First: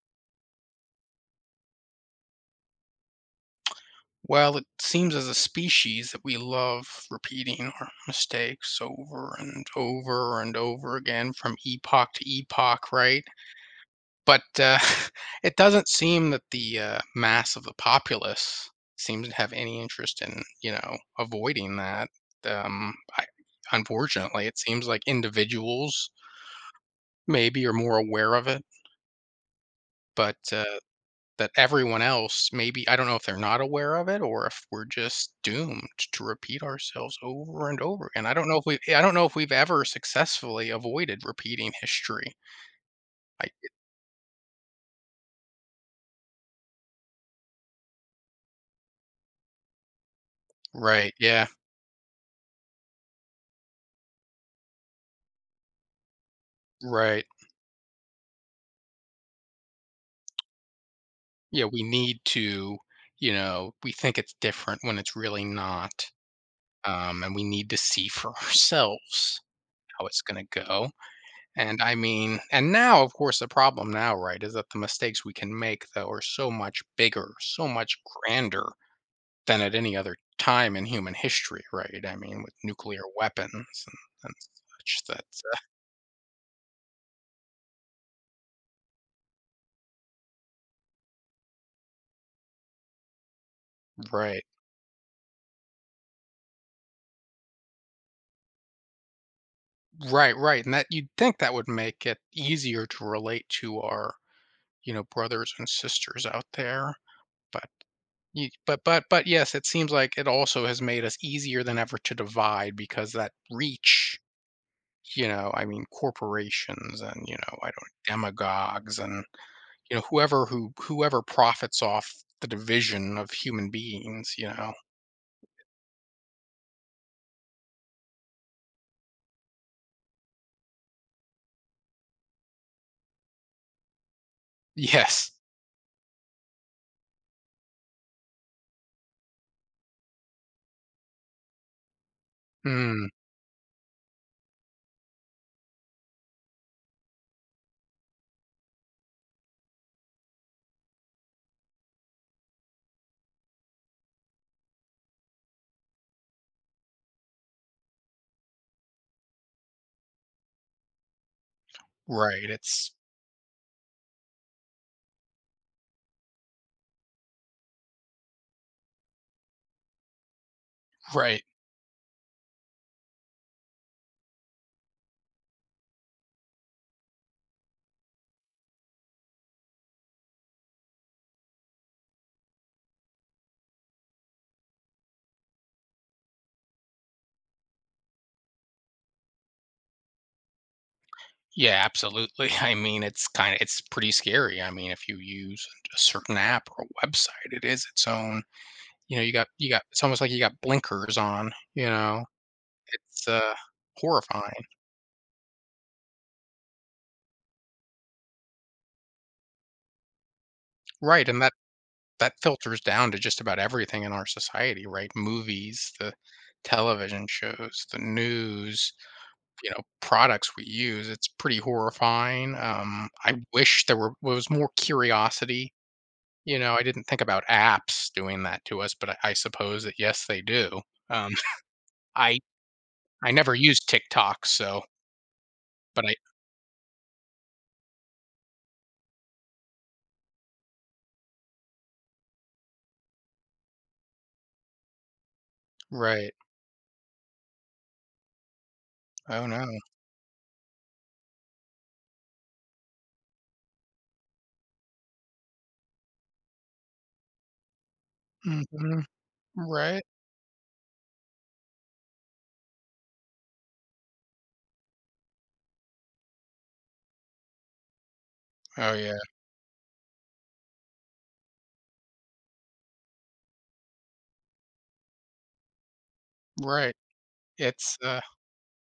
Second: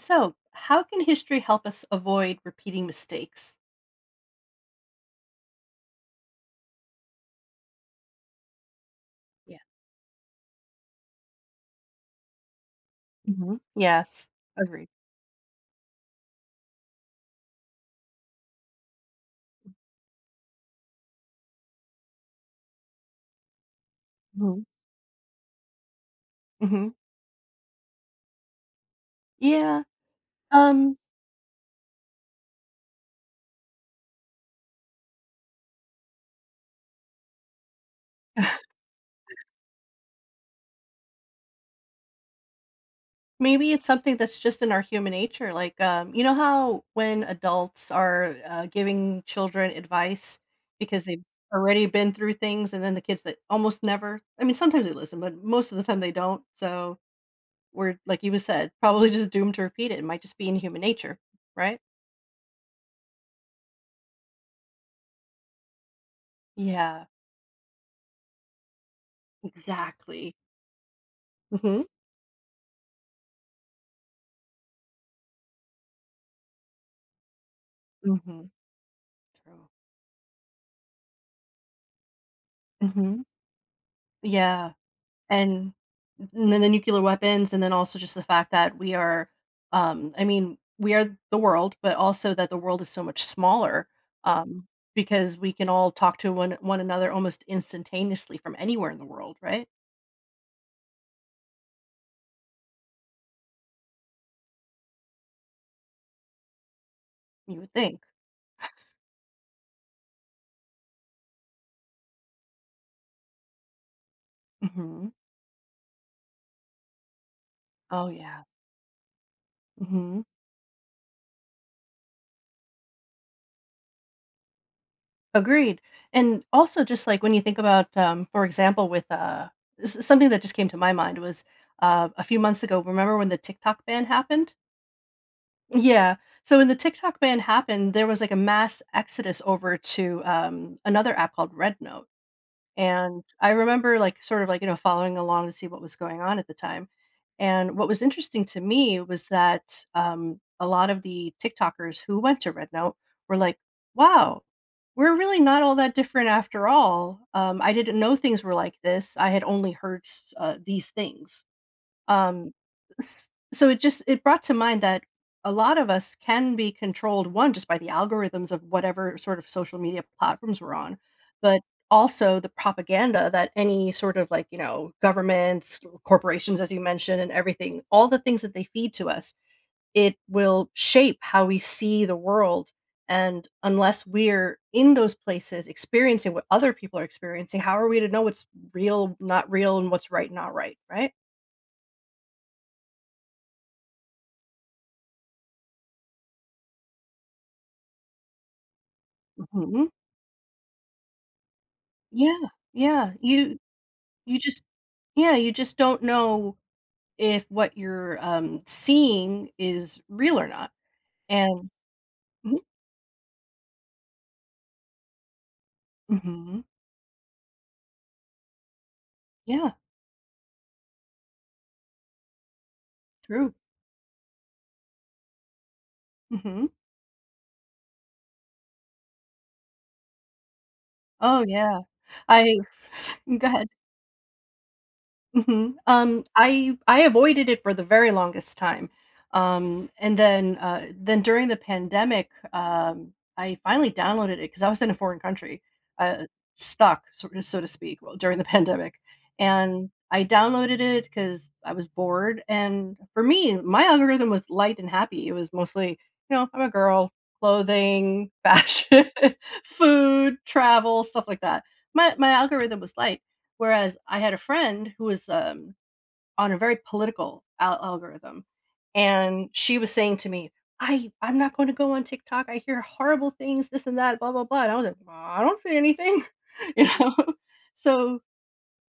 So, how can history help us avoid repeating mistakes? Well, it seems as a species that we love repeating our mistakes over Yeah. and over and over again from epoch to epoch, right? Yes. But Agreed. it doesn't seem that the mass of the populace seems to have any interest in, avoiding that. Um, I, Unfortunately, it hmm seems like individuals hmm maybe are more aware of it, Yeah. but Um. that everyone else maybe I don't know if they're not aware of it or if we're just doomed to repeat ourselves over and over again. I don't know if we I don't know if we've ever successfully avoided repeating history. I Maybe it's something that's just in our human nature. Like, you know how when adults are giving children advice because right, they've yeah, already been through things, and then the kids that almost never. I mean, sometimes they listen, but most of the time they don't. So right. we're like you said, probably just doomed to repeat it. It might just be in human nature, Yeah, right? we need to, we think it's different when it's really not. Yeah. And we need to see for ourselves how it's Exactly. going to go. And I mean, and now, of course, the problem now, right, is that the mistakes we can make, though, are so much bigger, so much Mhm. grander than True. at any other time in human history, right? I mean, with nuclear Mhm. weapons and Yeah, such. That's and and then the nuclear weapons, and then also just the fact that we are, I mean, we are the world, but also that the world is so much smaller, right, um, because we can all talk to one another almost instantaneously from anywhere in the world, right? right, right. And that you'd think that would make it easier to relate to our, brothers and sisters out there. You But would think. you, but yes, it seems like it also has made us easier than ever to divide because that reach. Mhm. You know, I mean, corporations and you know, I don't Oh yeah. demagogues and you know Mhm. who whoever profits off the division of human beings. You know, Agreed. And also just like when you think about, for example, with, something that just came to my mind was, a few months ago. Remember when the TikTok ban happened? yes. Yeah. So when the TikTok ban happened, there was like a mass exodus over to another app called Red Note. Mm, And I remember like sort of like, you know, following along to see what was going on at the time. And what was interesting to me was that a lot of the TikTokers who went to Red Note were like, wow, we're really not all that different after all. I didn't know things were like this. I had only heard these things. right, Um, it's s so it just it brought to mind that a lot of us can be controlled, 1, just by the algorithms of whatever sort of social media platforms we're on, right. but also the propaganda that any sort of, like, you know, governments, corporations, as you mentioned, and everything, all the things that they feed to us, it will shape how we see the world, and unless we're in those places experiencing what other people are experiencing, how are we to know what's real, not real, and what's right, not right, right? Yeah, absolutely. I mean, it's pretty scary. I mean, if you use a certain app or a website, it is its own you know, you got Mhm. it's almost like you got blinkers on, you know? Yeah, yeah, It's, uh, you just horrifying. yeah, you just don't know if what you're, seeing is real or not, Right, and that and that mhm, filters down to just about everything in our society, right? Movies, the mhm, television shows, the news, you yeah, know, products we use, it's pretty horrifying. I true, wish there were was more curiosity. You mhm, know, I didn't think about apps doing that to us, but I suppose that, yes, they do. Um, oh, yeah, I I go never ahead. use TikTok, so Mhm. but I I avoided it for the very longest time. And then during the pandemic, I finally downloaded it because I was in a foreign country, uh, right. stuck, so, so to speak, well, during the pandemic. Oh, no. And I downloaded it because I was bored. And for me, my algorithm was light and happy. It was mostly, you know, I'm a girl, clothing, Mhm. fashion, Right. food, travel, stuff like that. My algorithm was light. Whereas I had a friend who was, on a very political al algorithm, Oh, yeah. and she was saying to me, "I'm not going to go on TikTok. I hear horrible things, this and that, blah, blah, blah." And I was like, "Well, I don't see anything." You Right. know? It's, uh So,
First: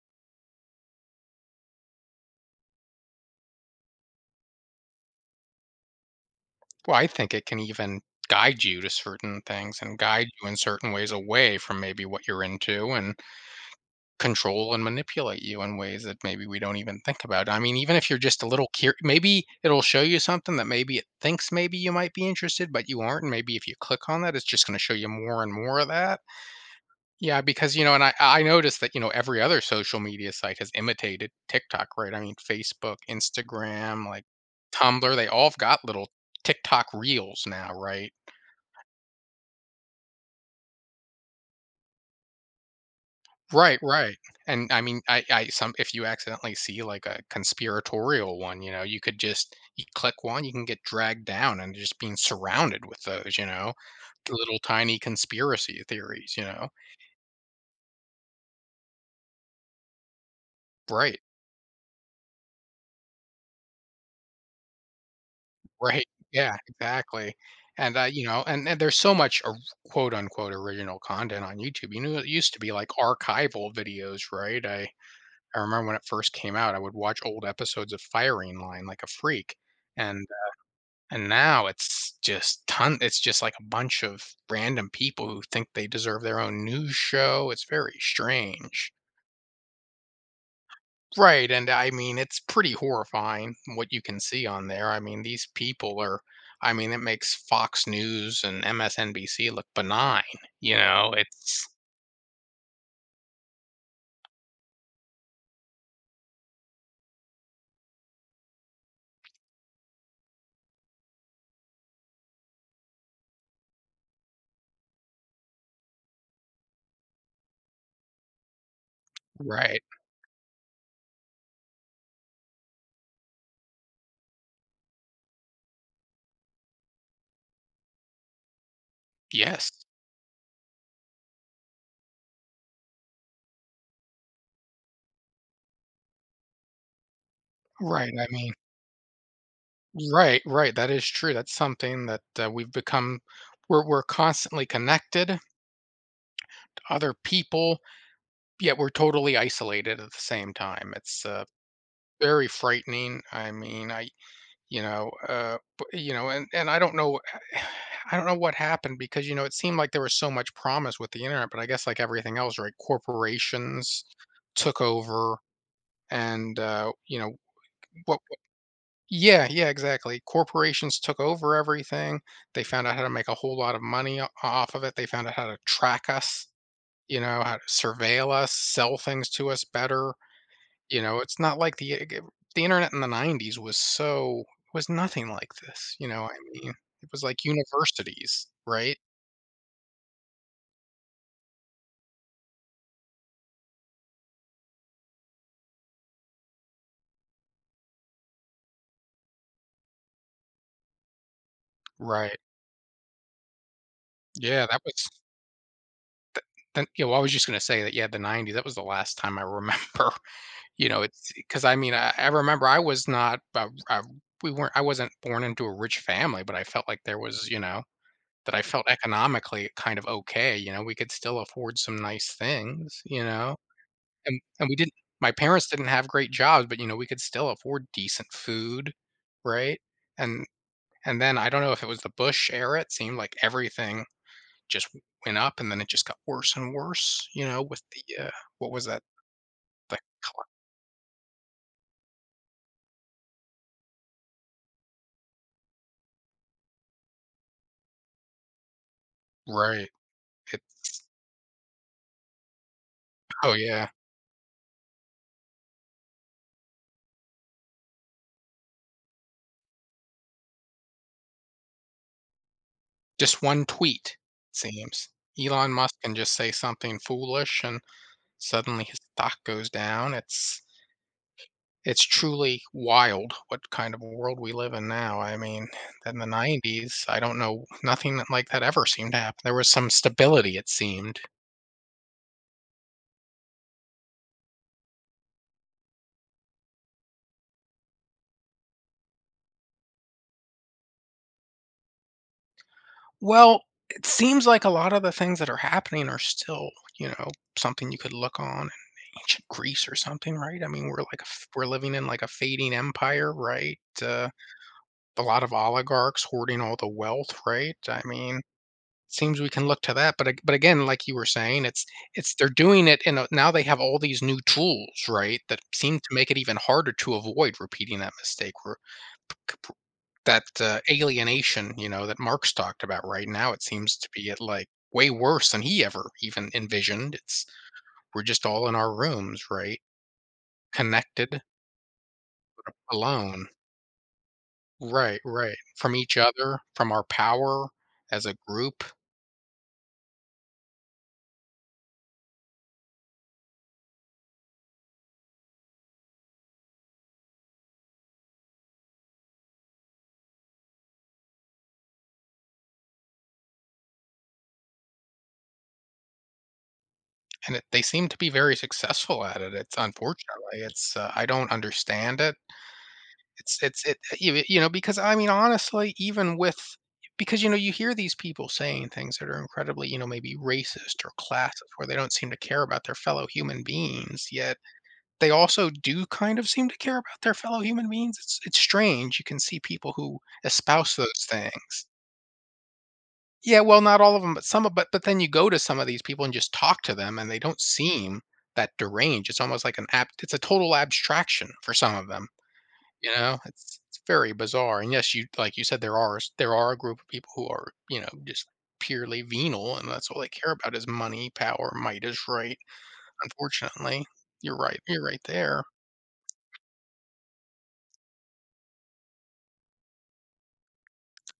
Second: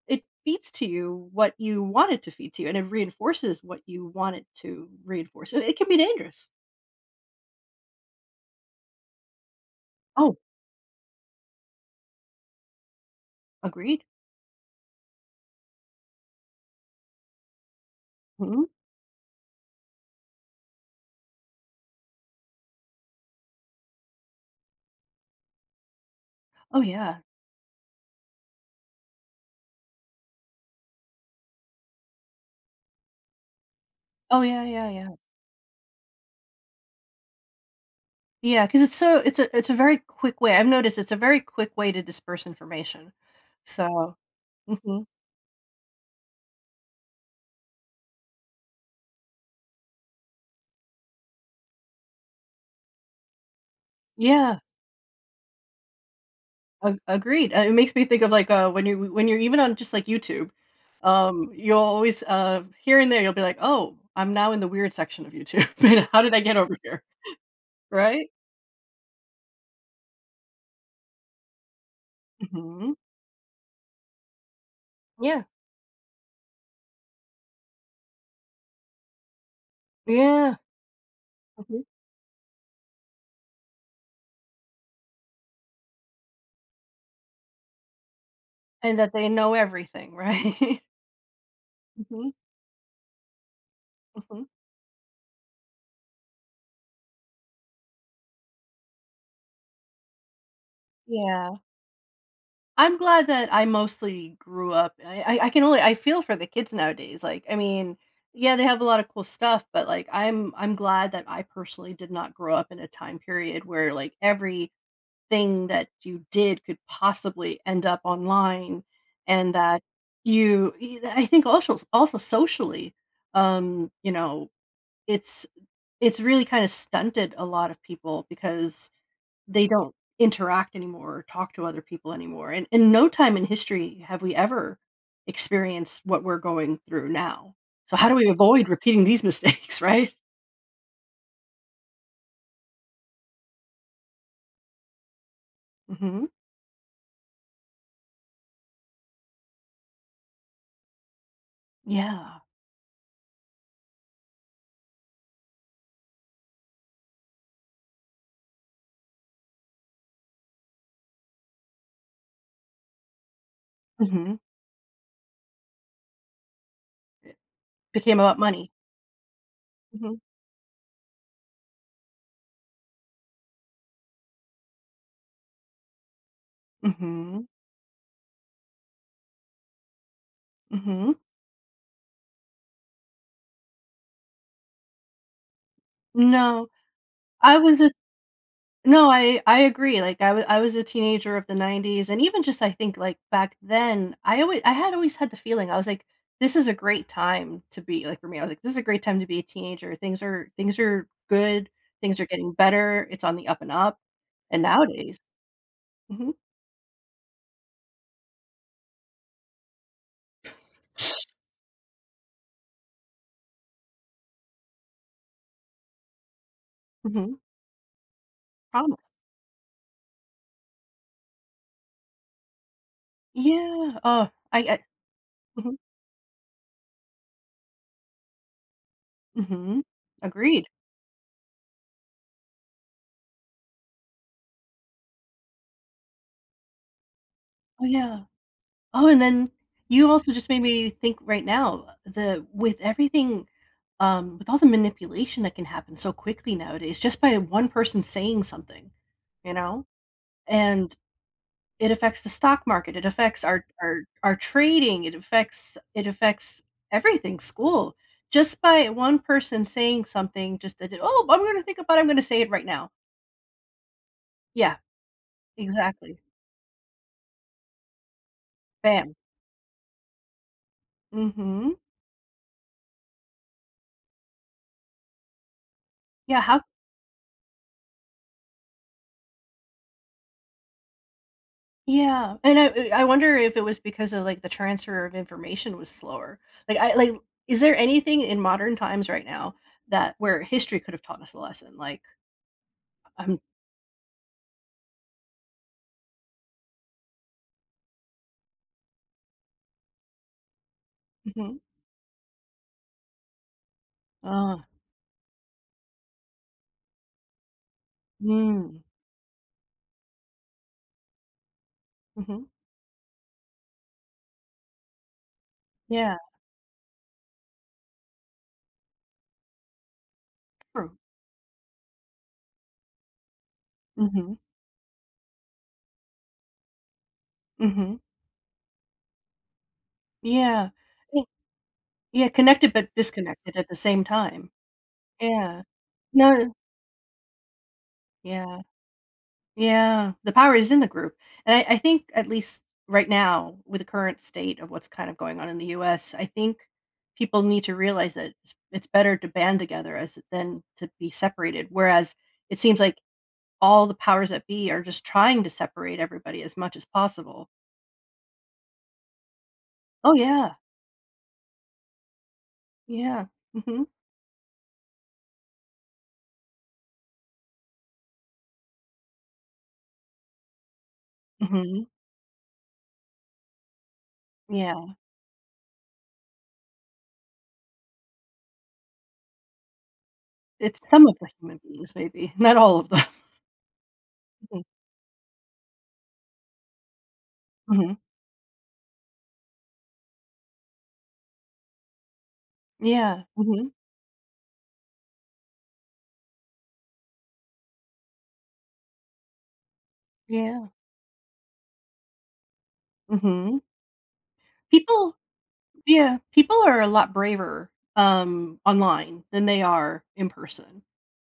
it feeds to you what you want it to feed to you, and it reinforces what you want it to reinforce. So, it can be dangerous. well, I think it can even guide you to certain things and guide Oh, you in certain ways away from maybe what you're into and agreed. control and manipulate you in ways that maybe we don't even think about. I mean, even if you're just a Mhm. little cur- maybe it'll show you something that maybe it thinks maybe you might be interested, but you aren't. And maybe if you click on that, it's just going to show you more and more of that. Oh, yeah. Yeah, because you know, and I noticed that you know every other social media site has imitated TikTok, right? I mean, Facebook, Instagram, like Oh, yeah, yeah, yeah. Tumblr, they all have got little TikTok reels now, right? Yeah, because it's a very quick way I've noticed it's a very quick way to disperse information. Right, right, So and I mean, mhm. I some if you accidentally see, like, a conspiratorial one, you know, you could just you click one, you can get dragged down and just being surrounded with those, you know? Little Yeah, tiny conspiracy theories, you know? a agreed, it makes me think of, like, when you when you're even on just, like, YouTube, Right, you'll always, here and there, you'll be like, "Oh, I'm now in the weird section of YouTube, right, and how did I yeah, get over here?" exactly, and, you Right? know, and there's so much or quote, unquote, "original content" on YouTube, you know, it used to be, like, Mhm. archival videos, right? I Yeah. Remember when it first came out, I would watch old episodes of Firing Line like a freak, and Yeah. And now Mhm. it's just ton it's just like a bunch of random people who think they deserve their own news show, it's very strange. And that they know everything, right? Right, and I mean, Mhm. it's pretty horrifying what you can see Mhm. on there, I mean, these people are I mean, it makes Fox News and MSNBC look benign, you know, Yeah. it's I'm glad that I mostly grew up I can only I feel for the kids nowadays, like, I mean, yeah, they have a lot of cool stuff, but, like, I'm glad that I personally did not grow up in a time period where, like, everything that you did could possibly end up online and right. that you e I think also socially, you know, it's it's really kinda stunted a lot of people because they Yes. don't interact anymore or talk to other people anymore. And in no time in history have we ever experienced what we're going through now. So how Right, do I we mean avoid repeating these mistakes, right? right, right, that is true, that's something that, we've become we're constantly connected Mhm. to other people yet we're totally isolated at the same time. Yeah. Very frightening. I mean, I you know, b you know, and I don't know I don't know what happened because, you know, it seemed like there was so much promise with the internet, but I guess like everything else, right, corporations Mhm. took over and, you know, It became what about money. yeah, yeah, Mhm. exactly. Corporations took over everything. They found out how to make a whole lot of money o off of it. They found out how to track us, you know, Mhm. how to surveil us, sell things to us better. You Mhm. know, it's not like the internet in the '90s was so was nothing like this, you know, I No. mean, it was like I was a universities, right? No, I agree, like, I was a teenager of the 90s, and even just I think, like, back then, I had always had the feeling, I was like, "This is a great time to be," like, for me, I was like, "This is a great time to be a teenager, things are good, things are Right. getting better, it's on the up and up," and Yeah, that was nowadays mhm. then you know, I was just gonna say that, yeah, the '90s, that was the last time I remember, you know, it's because I mean, I remember I was not, we weren't I wasn't born into a rich family, but I felt like there Mhm. was, you know, that I felt Promise. economically kind of okay, you know, we could still afford some nice things, you know? Yeah, oh, And we I didn't my parents mhm, didn't have great jobs, but, you know, we could still afford decent food, right? mhm. And Agreed. and then I don't know if it was the Bush era, it seemed like everything just went up and then it just got worse and worse, you know, with Oh, yeah. the, what was that? Oh, and then The you also just made me think right now, the with everything, with all the manipulation that can happen so quickly nowadays, just by one person saying something, you cl know? right. And It's it affects the stock market, it affects oh, yeah. Our trading, it affects everything, school. Just by one person saying something, just that, oh, I'm gonna think about it, I'm gonna say it right now. Just one tweet, it Yeah, seems. Elon Musk can exactly. just say something foolish and suddenly his Bam. stock goes down. It's Mm-hmm. It's truly wild what kind of world we live in now. I mean, in the Yeah, how. '90s, I don't know nothing that like that ever seemed to happen. There was some stability, it seemed. Yeah, and I wonder if it was because of, like, the transfer of information was slower. Like, is there anything in modern times right now that where history could have taught us a lesson? Like, um Well, it seems like a lot of the things that are happening are still, you know, something you could look on in ancient Greece or something, right? I mean, we're like a f mhm, we're living in like a fading empire, right? Uh, A lot of oligarchs hoarding all the wealth, right? I mean, mm, seems we can look to that, but ag but again, like you were saying, it's mhm, they're doing it in a now they have all these new tools, right, that seem to yeah, make it even harder to avoid repeating that mistake or c p that, true, alienation, you know, that Marx talked about. Right now, it seems to be mhm, at, like, way worse than he ever even envisioned. It's mhm, we're just all in our rooms, right? yeah, eh, Connected, yeah, connected but alone. disconnected at the same time. Right, right. Yeah. From each No other, from our power as a yeah. group. Yeah, the power is in the group, and I think at least right now, with the current state of what's kind of going on in the US, I think people need to realize that it's better to band together as than to be separated, whereas it seems like all the powers that be are just trying to separate everybody as much as possible. And it, they seem to be very successful at it. It's Oh, yeah. unfortunately, it's I don't understand it. Yeah. It's Mhm. it you know because I mean honestly, even with because you know you hear these people saying things that are incredibly you know maybe racist or classist where Mhm. they don't seem to care about their fellow human beings yet Yeah. they also do kind of seem to care about their fellow human beings it's strange you can see people who It's espouse some of those the human things beings maybe, not all of them. yeah, well, not all of them, but some of but then you go to some of these people and just talk to them, and they don't Mhm. seem that deranged. It's almost like an ab it's a total abstraction for some of them, you Yeah. know? Mhm. It's very bizarre, and yes, you like you said, there are s there are a group of people who are, you know, just purely venal, and that's all they care Yeah. about is money, power, might is right, Mhm. unfortunately. You're People right there. Yeah, people are a lot braver, online than they are in person.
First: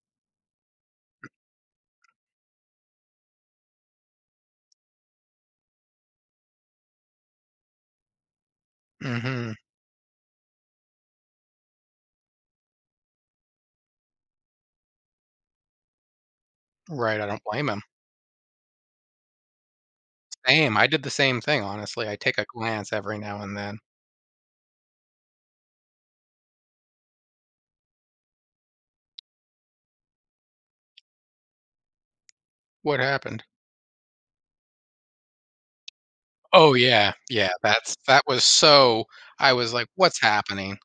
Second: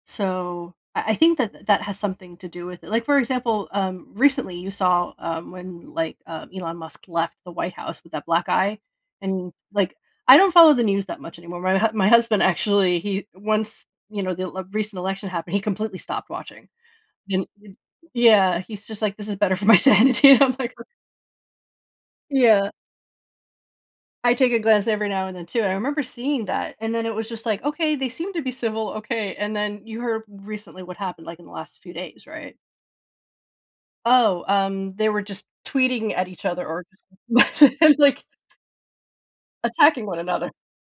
So, I think that that has something to do with it. Like, for example, recently you saw, when, like, Elon Musk left the White House with that black eye, and, Mhm. like, I don't follow the news that much anymore. My husband actually, he once, you know, the le recent election happened, he completely stopped watching. Right, I don't And, blame blame 'em. yeah, he's just like, "This is better for my sanity." And I'm like, Same, "Oh." I did the same thing, honestly. I take a Yeah. glance every now and then. I take a glance every now and then too, and I remember seeing that, and then it was just like, "Okay, they seem to be civil, okay," and then you heard recently what happened, like, in the last few days, right? What happened? Oh, they were just tweeting at each other Oh, or yeah, yeah, just that's that like was so I was like, attacking "What's one another. happening?"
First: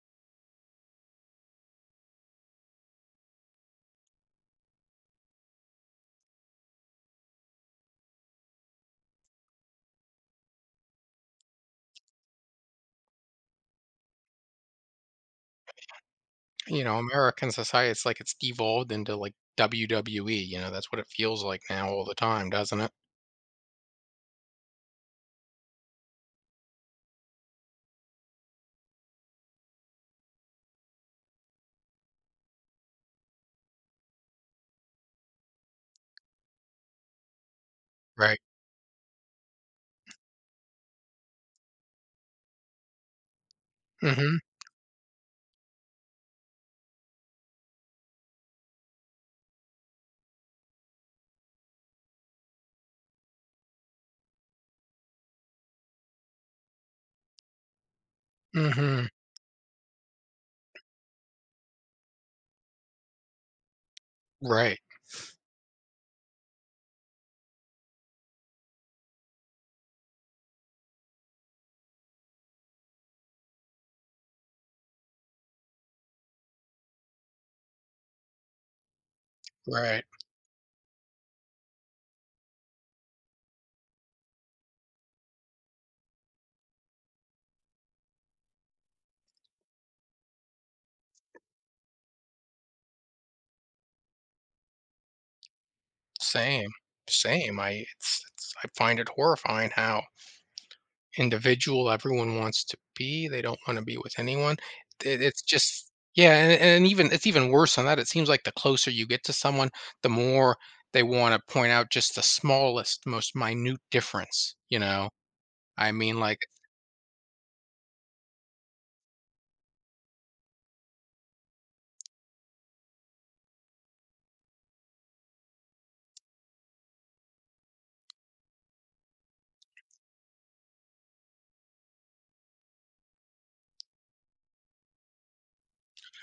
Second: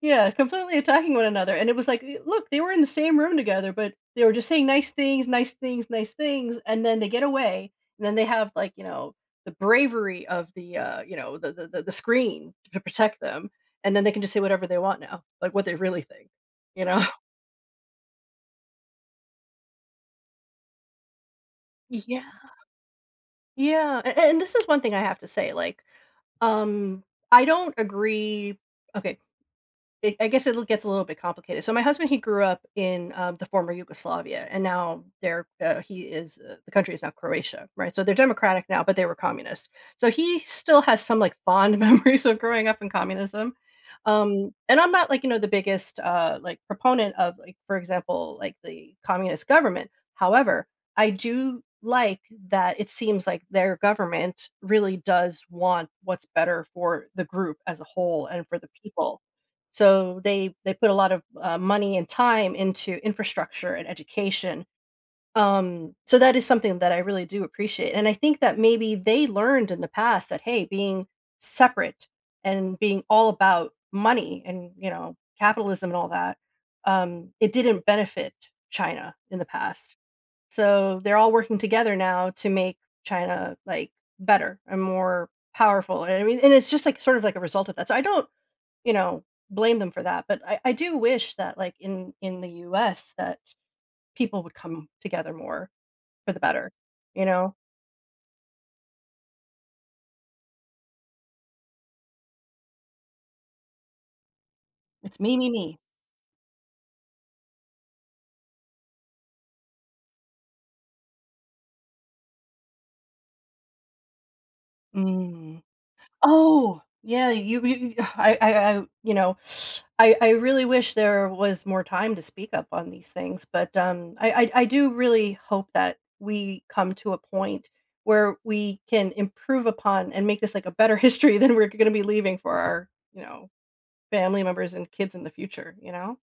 Yeah, completely attacking one another, and it was like, "Eh, look, they were in the same room together, but they were just saying nice things, nice things, nice things, and then they get away, and then they have like, you know, the bravery of the, you know, the screen to protect them, and then they can just say whatever they want now, like what they really think, You you know, know?" American society, it's like it's devolved into, like, WWE, you know, that's what it feels like now all the Yeah. time, doesn't it? Yeah, a and this is one thing I have to say, like, um, I don't agree okay it, I guess it gets a little bit complicated. So my husband, he grew up in the former Yugoslavia, and now there he is. The country is now Croatia, right? So they're Right. democratic now, but they were communist. So he still has some like fond memories of growing up in communism. Mm mhm, And I'm not like you know the biggest like proponent of like for example like the communist government. However, I do like that it seems like their government really does want what's better for the group as a whole and for mm the mhm. people so they put a lot of, money and time into infrastructure and education. Right, So that is something that I really do appreciate, and I think that maybe they learned in the past that, hey, being separate and being all about money and, you know, capitalism and all that, it didn't benefit China in the past. right. So they're all working together now to make China, like, better and more powerful, and I mean and it's just, like, sort of like a result of that. So I don't you know, blame them for that. But I do wish that like in the US that people would come together more for the Same, better. You know? same, I it's I find it horrifying how individual everyone wants to be. They don't want to be with anyone. It's It, me, it's me, me. just yeah, and even it's even worse than that. It seems like the closer you get to someone, the more they want to point out just the smallest, most minute difference. You know, Mm. I mean, like Oh, yeah, I you know, I really wish there was more time to speak up on these things. But I I do really hope that we come to a point where we can improve upon and make this like a better history than we're gonna be leaving for our, you know, family members and kids in the future, you know?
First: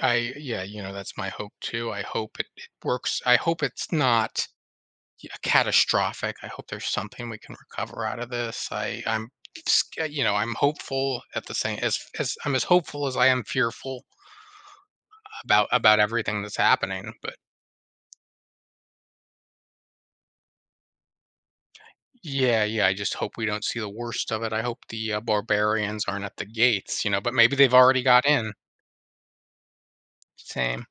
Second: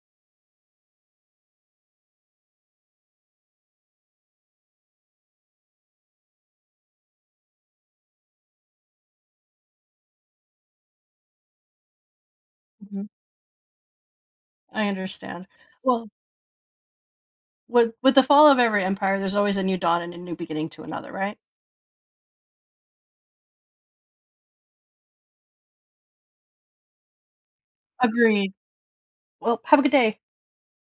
I yeah, you know, that's my hope too. I hope it, it works. I hope it's not y- catastrophic. I hope there's something we can recover out of this. I I'm sc- you know I'm hopeful at the same as I'm as hopeful Mhm. as I am fearful I understand. About Well, everything that's happening. But with the fall of every empire, there's always a new dawn and a new beginning to another, right? yeah, yeah, I just hope we don't see the worst of it. I hope the barbarians aren't at the gates, you know. But maybe they've already got in. Agreed. Well, have a good day. Same.